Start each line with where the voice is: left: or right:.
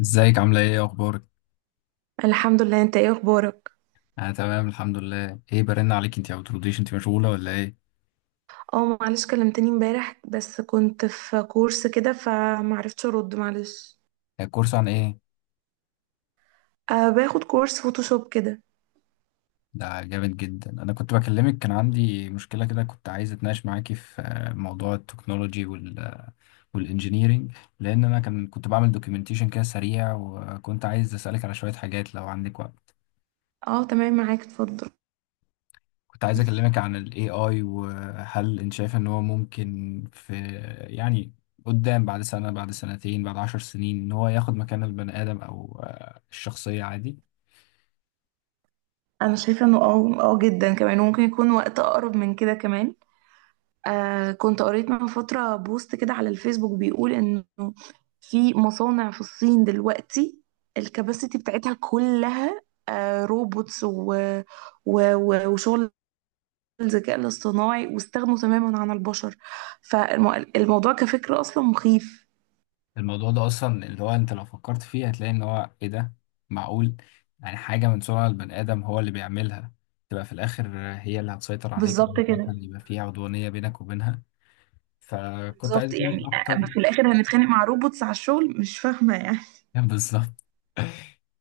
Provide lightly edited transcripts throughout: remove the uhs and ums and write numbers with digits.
left: ازيك عاملة ايه اخبارك؟
right: الحمد لله، انت ايه اخبارك؟
left: انا تمام الحمد لله، ايه برن عليك؟ انت ما بترديش، انت مشغولة ولا ايه؟
right: اه معلش، كلمتني امبارح بس كنت في كورس كده فمعرفتش ارد، معلش.
left: الكورس عن ايه؟
right: أه باخد كورس فوتوشوب كده.
left: ده جامد جدا. انا كنت بكلمك، كان عندي مشكلة كده، كنت عايز اتناقش معاكي في موضوع التكنولوجي والانجينيرينج، لان انا كنت بعمل دوكيومنتيشن كده سريع وكنت عايز اسألك على شوية حاجات لو عندك وقت.
right: اه تمام، معاك، اتفضل.
left: كنت عايز اكلمك عن ال AI، وهل انت شايف ان هو ممكن في، يعني، قدام، بعد سنة، بعد سنتين، بعد 10 سنين، ان هو ياخد مكان البني ادم او الشخصية عادي.
right: انا شايفه انه اه جدا كمان، وممكن يكون وقت اقرب من كده كمان. أه كنت قريت من فتره بوست كده على الفيسبوك بيقول انه في مصانع في الصين دلوقتي الكباسيتي بتاعتها كلها أه روبوتس وشغل الذكاء الاصطناعي، واستغنوا تماما عن البشر. فالموضوع كفكرة أصلا مخيف.
left: الموضوع ده اصلا اللي هو انت لو فكرت فيه هتلاقي ان هو ايه ده، معقول يعني حاجة من صنع البني ادم هو اللي بيعملها تبقى في الاخر هي اللي هتسيطر عليك او
right: بالظبط كده.
left: مثلا يبقى فيها عدوانية بينك وبينها؟ فكنت عايز
right: بالظبط،
left: اتناقش
right: يعني
left: اكتر.
right: أما في الآخر هنتخانق مع روبوتس على الشغل، مش فاهمة يعني.
left: بالظبط.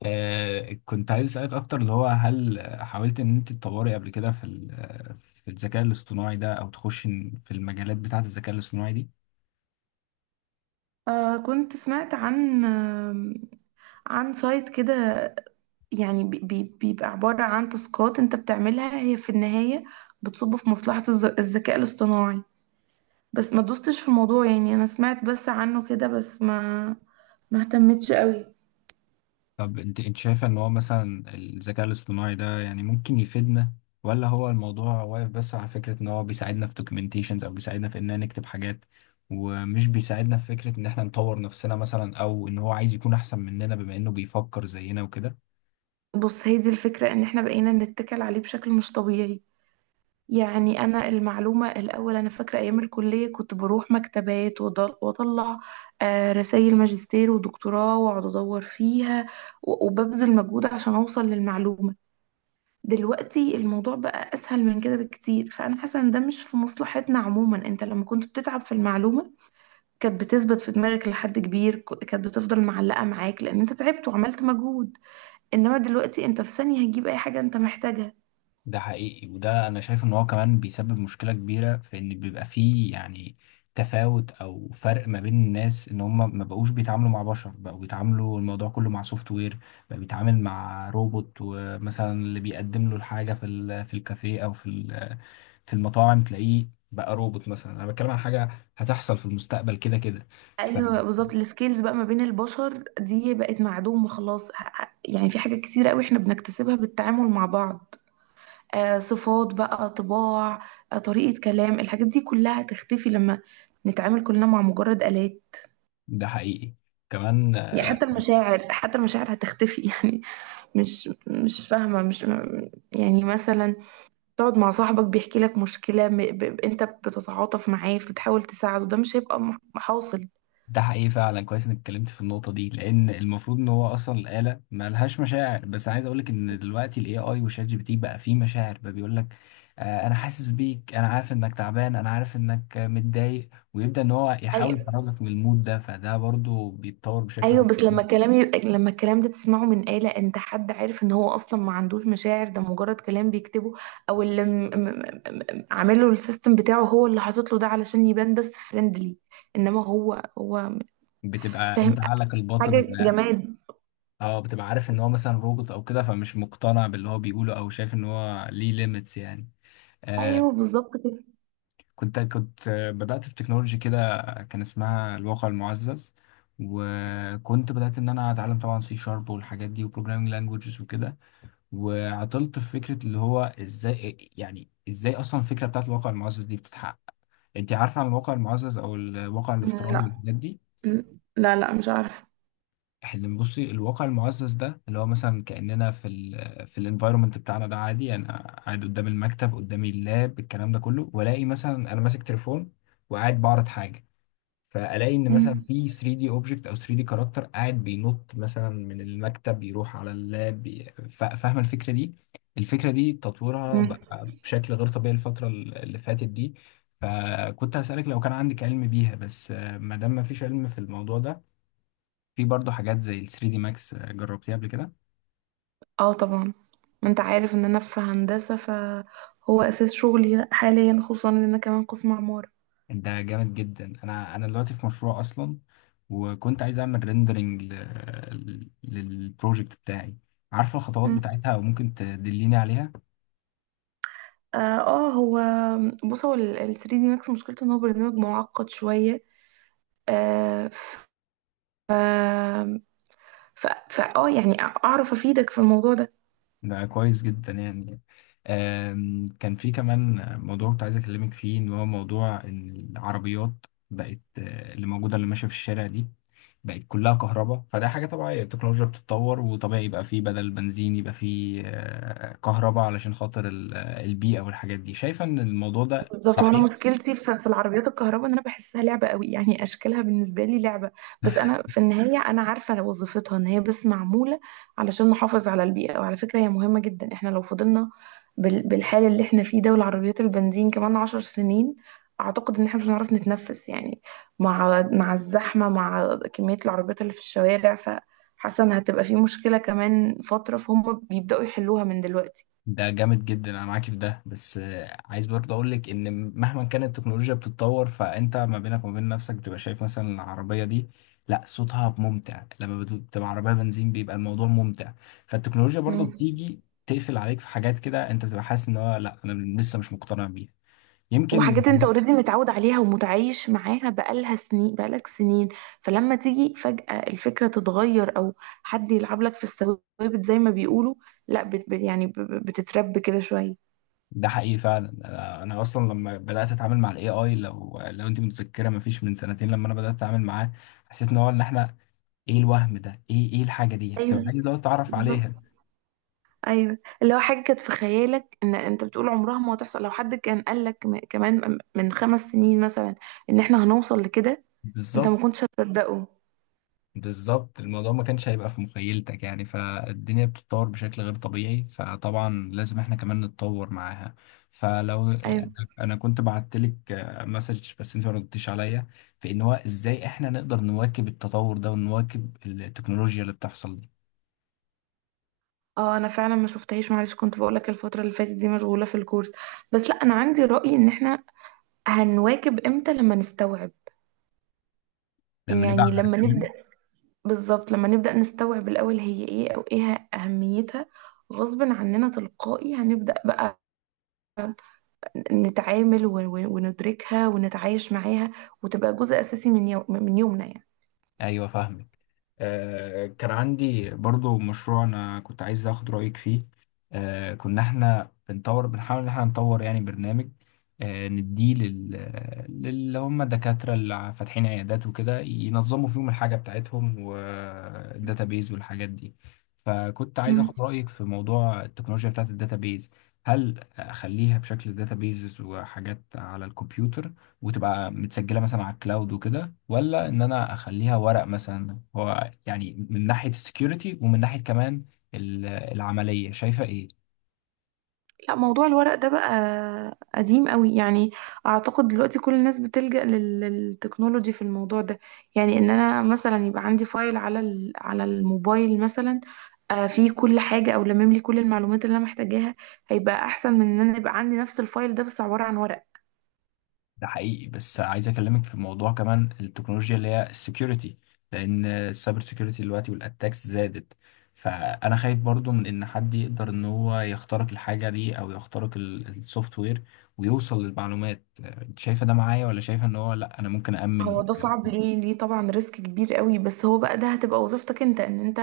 left: كنت عايز أسألك أكتر، اللي هو هل حاولت إن أنت تطوري قبل كده في في الذكاء الاصطناعي ده، أو تخش في المجالات بتاعة الذكاء الاصطناعي دي؟
right: آه كنت سمعت عن عن سايت كده، يعني بيبقى عبارة عن تاسكات انت بتعملها هي في النهاية بتصب في مصلحة الذكاء الاصطناعي، بس ما دوستش في الموضوع، يعني أنا سمعت بس عنه كده، بس ما اهتمتش قوي.
left: طب أنت شايفة إن هو مثلا الذكاء الاصطناعي ده يعني ممكن يفيدنا، ولا هو الموضوع واقف بس على فكرة إن هو بيساعدنا في دوكيومنتيشنز أو بيساعدنا في إننا نكتب حاجات، ومش بيساعدنا في فكرة إن إحنا نطور نفسنا مثلا، أو إن هو عايز يكون أحسن مننا بما إنه بيفكر زينا وكده؟
right: بص، هي دي الفكرة، ان احنا بقينا نتكل عليه بشكل مش طبيعي. يعني انا المعلومة الاول، انا فاكرة ايام الكلية كنت بروح مكتبات واطلع رسائل ماجستير ودكتوراه، واقعد ادور فيها، وببذل مجهود عشان اوصل للمعلومة. دلوقتي الموضوع بقى اسهل من كده بكتير، فانا حاسة ان ده مش في مصلحتنا عموما. انت لما كنت بتتعب في المعلومة كانت بتثبت في دماغك لحد كبير، كانت بتفضل معلقة معاك لان انت تعبت وعملت مجهود. انما دلوقتي انت في ثانية هتجيب اي حاجة انت محتاجها.
left: ده حقيقي، وده انا شايف ان هو كمان بيسبب مشكلة كبيرة في ان بيبقى فيه، يعني، تفاوت او فرق ما بين الناس، ان هم ما بقوش بيتعاملوا مع بشر، بقوا بيتعاملوا الموضوع كله مع سوفت وير، بقى بيتعامل مع روبوت. ومثلا اللي بيقدم له الحاجة في الكافيه في المطاعم تلاقيه بقى روبوت مثلا. انا بتكلم عن حاجة هتحصل في المستقبل كده كده،
right: ايوه
left: فده
right: بالظبط، السكيلز بقى ما بين البشر دي بقت معدومة خلاص. يعني في حاجات كتيرة قوي احنا بنكتسبها بالتعامل مع بعض. آه صفات بقى، طباع، آه طريقة كلام، الحاجات دي كلها هتختفي لما نتعامل كلنا مع مجرد آلات.
left: حقيقي كمان.
right: يعني حتى المشاعر، حتى المشاعر هتختفي يعني مش فاهمة. مش يعني مثلا تقعد مع صاحبك بيحكي لك مشكلة، انت بتتعاطف معاه، بتحاول تساعده، ده مش هيبقى حاصل.
left: ده حقيقي فعلا، كويس انك اتكلمت في النقطة دي، لأن المفروض إن هو أصلا الآلة مالهاش مشاعر. بس عايز أقولك إن دلوقتي ال AI وشات جي بي تي بقى فيه مشاعر، بقى بيقولك آه أنا حاسس بيك، أنا عارف إنك تعبان، أنا عارف إنك متضايق، ويبدأ إن هو يحاول يخرجك من المود ده، فده برضو بيتطور بشكل
right: ايوه، بس لما الكلام يبقى، لما الكلام ده تسمعه من آلة، انت حد عارف ان هو اصلا ما عندوش مشاعر، ده مجرد كلام بيكتبه او اللي م... م... عامله السيستم بتاعه هو اللي حاطط له ده علشان يبان بس فريندلي، انما هو
left: بتبقى
right: فاهم،
left: أنت عقلك الباطن.
right: حاجة جماد.
left: أه بتبقى عارف إن هو مثلا روبوت أو كده، فمش مقتنع باللي هو بيقوله، أو شايف إن هو ليه ليميتس يعني. آه،
right: ايوه بالظبط كده.
left: كنت بدأت في تكنولوجي كده، كان اسمها الواقع المعزز، وكنت بدأت إن أنا أتعلم طبعا سي شارب والحاجات دي وبروجرامينج لانجوجز وكده، وعطلت في فكرة اللي هو إزاي، يعني إزاي أصلا الفكرة بتاعت الواقع المعزز دي بتتحقق. أنت عارفة عن الواقع المعزز أو الواقع الافتراضي
right: لا.
left: والحاجات دي؟
right: لا مش عارفة.
left: اللي بصي، الواقع المعزز ده اللي هو مثلا كأننا في في الانفايرمنت بتاعنا ده عادي، يعني أنا قاعد قدام المكتب، قدامي اللاب، الكلام ده كله، وألاقي مثلا أنا ماسك تليفون وقاعد بعرض حاجة، فالاقي ان مثلا
right: مم.
left: في 3 دي اوبجكت او 3 دي كاركتر قاعد بينط مثلا من المكتب يروح على اللاب، فاهمه الفكره دي؟ الفكره دي تطورها
right: مم.
left: بقى بشكل غير طبيعي الفتره اللي فاتت دي. فكنت هسالك لو كان عندك علم بيها، بس ما دام ما فيش علم في الموضوع ده، في برضه حاجات زي ال 3 دي ماكس، جربتيها قبل كده؟
right: اه طبعا، ما انت عارف ان انا في هندسة، فهو اساس شغلي حاليا، خصوصا ان انا كمان قسم عمارة.
left: ده جامد جدا. انا دلوقتي في مشروع اصلا، وكنت عايز اعمل ريندرنج للبروجكت بتاعي. عارفه الخطوات بتاعتها وممكن تدليني عليها؟
right: اه آه، هو بص، هو ال 3 دي ماكس مشكلته ان هو برنامج معقد شوية. آه ف اه يعني اعرف افيدك في الموضوع ده.
left: ده كويس جدا يعني. كان في كمان موضوع كنت عايز اكلمك فيه، ان هو موضوع ان العربيات بقت، اللي موجوده اللي ماشيه في الشارع دي، بقت كلها كهرباء. فده حاجه طبيعيه، التكنولوجيا بتتطور، وطبيعي يبقى فيه بدل بنزين يبقى فيه كهرباء علشان خاطر البيئه والحاجات دي. شايفه ان الموضوع ده
right: بالظبط. وانا
left: صحيح؟
right: مشكلتي في العربيات الكهرباء ان انا بحسها لعبه قوي، يعني اشكالها بالنسبه لي لعبه. بس انا في النهايه انا عارفه وظيفتها، ان هي بس معموله علشان نحافظ على البيئه، وعلى فكره هي مهمه جدا. احنا لو فضلنا بالحال اللي احنا فيه ده والعربيات البنزين، كمان عشر سنين اعتقد ان احنا مش هنعرف نتنفس يعني. مع الزحمه، مع كميه العربيات اللي في الشوارع، فحاسه ان هتبقى في مشكله كمان فتره، فهم بيبداوا يحلوها من دلوقتي.
left: ده جامد جدا، انا معاك في ده، بس عايز برضه اقول لك ان مهما كانت التكنولوجيا بتتطور، فانت ما بينك وما بين نفسك بتبقى شايف مثلا العربيه دي، لا، صوتها ممتع لما بتبقى عربيه بنزين بيبقى الموضوع ممتع. فالتكنولوجيا برضه
right: مم.
left: بتيجي تقفل عليك في حاجات كده، انت بتبقى حاسس ان هو لا، انا لسه مش مقتنع بيها يمكن.
right: وحاجات انت اوريدي متعود عليها ومتعايش معاها بقالها سنين، بقالك سنين، فلما تيجي فجأة الفكرة تتغير، او حد يلعب لك في الثوابت زي ما بيقولوا، لا يعني بتترب كده شوية.
left: ده حقيقي فعلا. أنا اصلا لما بدات اتعامل مع الاي اي، لو انت متذكره ما فيش من سنتين لما انا بدات اتعامل معاه، حسيت ان هو ان احنا، ايه الوهم ده، ايه الحاجه دي، بتبقى
right: ايوه
left: عايز لو تعرف
right: بالظبط.
left: عليها.
right: ايوه، اللي هو حاجة كانت في خيالك ان انت بتقول عمرها ما هتحصل، لو حد كان قال لك كمان من خمس سنين مثلا ان احنا هنوصل لكده، انت ما
left: بالظبط.
right: كنتش هتصدقه.
left: بالظبط، الموضوع ما كانش هيبقى في مخيلتك يعني، فالدنيا بتتطور بشكل غير طبيعي، فطبعا لازم احنا كمان نتطور معاها. فلو
right: ايوه.
left: يعني، انا كنت بعت لك مسج بس انت ما ردتيش عليا في ان هو ازاي احنا نقدر نواكب التطور ده ونواكب التكنولوجيا اللي بتحصل دي.
right: اه انا فعلا ما شفتهاش، معلش كنت بقول لك الفتره اللي فاتت دي مشغوله في الكورس. بس لا، انا عندي راي، ان احنا هنواكب امتى؟ لما نستوعب،
left: لما نبقى
right: يعني لما نبدأ.
left: عارفين.
right: بالظبط، لما نبدأ نستوعب الأول هي ايه أو ايه أهميتها، غصب عننا تلقائي هنبدأ بقى نتعامل، وندركها، ونتعايش معاها، وتبقى جزء أساسي من من يومنا يعني.
left: ايوه فاهمك. كان عندي برضو مشروع انا كنت عايز اخد رأيك فيه. كنا احنا بنطور، بنحاول ان احنا نطور يعني برنامج، نديه للي هم الدكاترة اللي فاتحين عيادات وكده، ينظموا فيهم الحاجة بتاعتهم والداتابيز والحاجات دي. فكنت عايز اخد رأيك في موضوع التكنولوجيا بتاعت الداتابيز، هل اخليها بشكل داتابيز وحاجات على الكمبيوتر وتبقى متسجلة مثلا على الكلاود وكده، ولا ان انا اخليها ورق مثلا؟ هو يعني من ناحية السكيورتي ومن ناحية كمان العملية شايفة ايه؟
right: لا موضوع الورق ده بقى قديم قوي يعني. اعتقد دلوقتي كل الناس بتلجأ للتكنولوجي في الموضوع ده. يعني ان انا مثلا يبقى عندي فايل على على الموبايل مثلا، آه، فيه كل حاجة او لمم لي كل المعلومات اللي انا محتاجاها، هيبقى احسن من ان انا يبقى عندي نفس الفايل ده بس عبارة عن ورق.
left: ده حقيقي، بس عايز اكلمك في موضوع كمان، التكنولوجيا اللي هي السكيورتي. لان السايبر سكيورتي دلوقتي والاتاكس زادت، فانا خايف برضو من ان حد يقدر ان هو يخترق الحاجة دي او يخترق السوفت وير ويوصل للمعلومات. أنت شايفة ده معايا ولا شايفة ان هو لا، انا ممكن
right: هو
left: أأمن؟
right: ده صعب، ليه طبعا، ريسك كبير قوي، بس هو بقى ده هتبقى وظيفتك انت، ان انت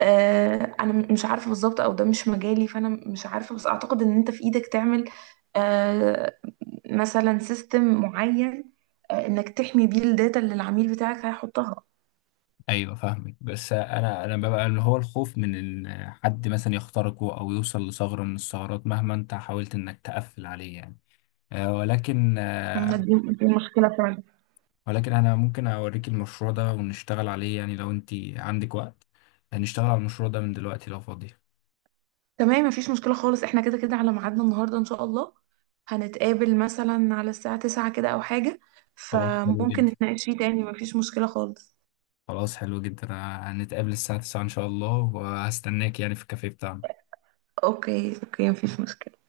right: آه، انا مش عارفه بالظبط، او ده مش مجالي، فانا مش عارفه، بس اعتقد ان انت في ايدك تعمل آه، مثلا سيستم معين، آه، انك تحمي بيه الداتا اللي العميل بتاعك هيحطها.
left: ايوه فاهمك، بس انا ببقى اللي هو الخوف من ان حد مثلا يخترقه او يوصل لثغره من الثغرات مهما انت حاولت انك تقفل عليه يعني، آه، ولكن آه،
right: دي دي مشكله فعلا.
left: ولكن انا ممكن اوريك المشروع ده ونشتغل عليه يعني لو انت عندك وقت. هنشتغل على المشروع ده من دلوقتي لو فاضية.
right: تمام، مفيش مشكله خالص، احنا كده كده على ميعادنا النهارده ان شاء الله، هنتقابل مثلا على الساعه 9 كده او حاجه،
left: خلاص حلو
right: فممكن
left: جدا.
right: نتناقش فيه تاني، مفيش مشكله خالص.
left: خلاص حلو جدا، هنتقابل الساعة 9 ان شاء الله، وهستناك يعني في الكافيه بتاعنا.
right: اوكي اوكي، مفيش مشكله.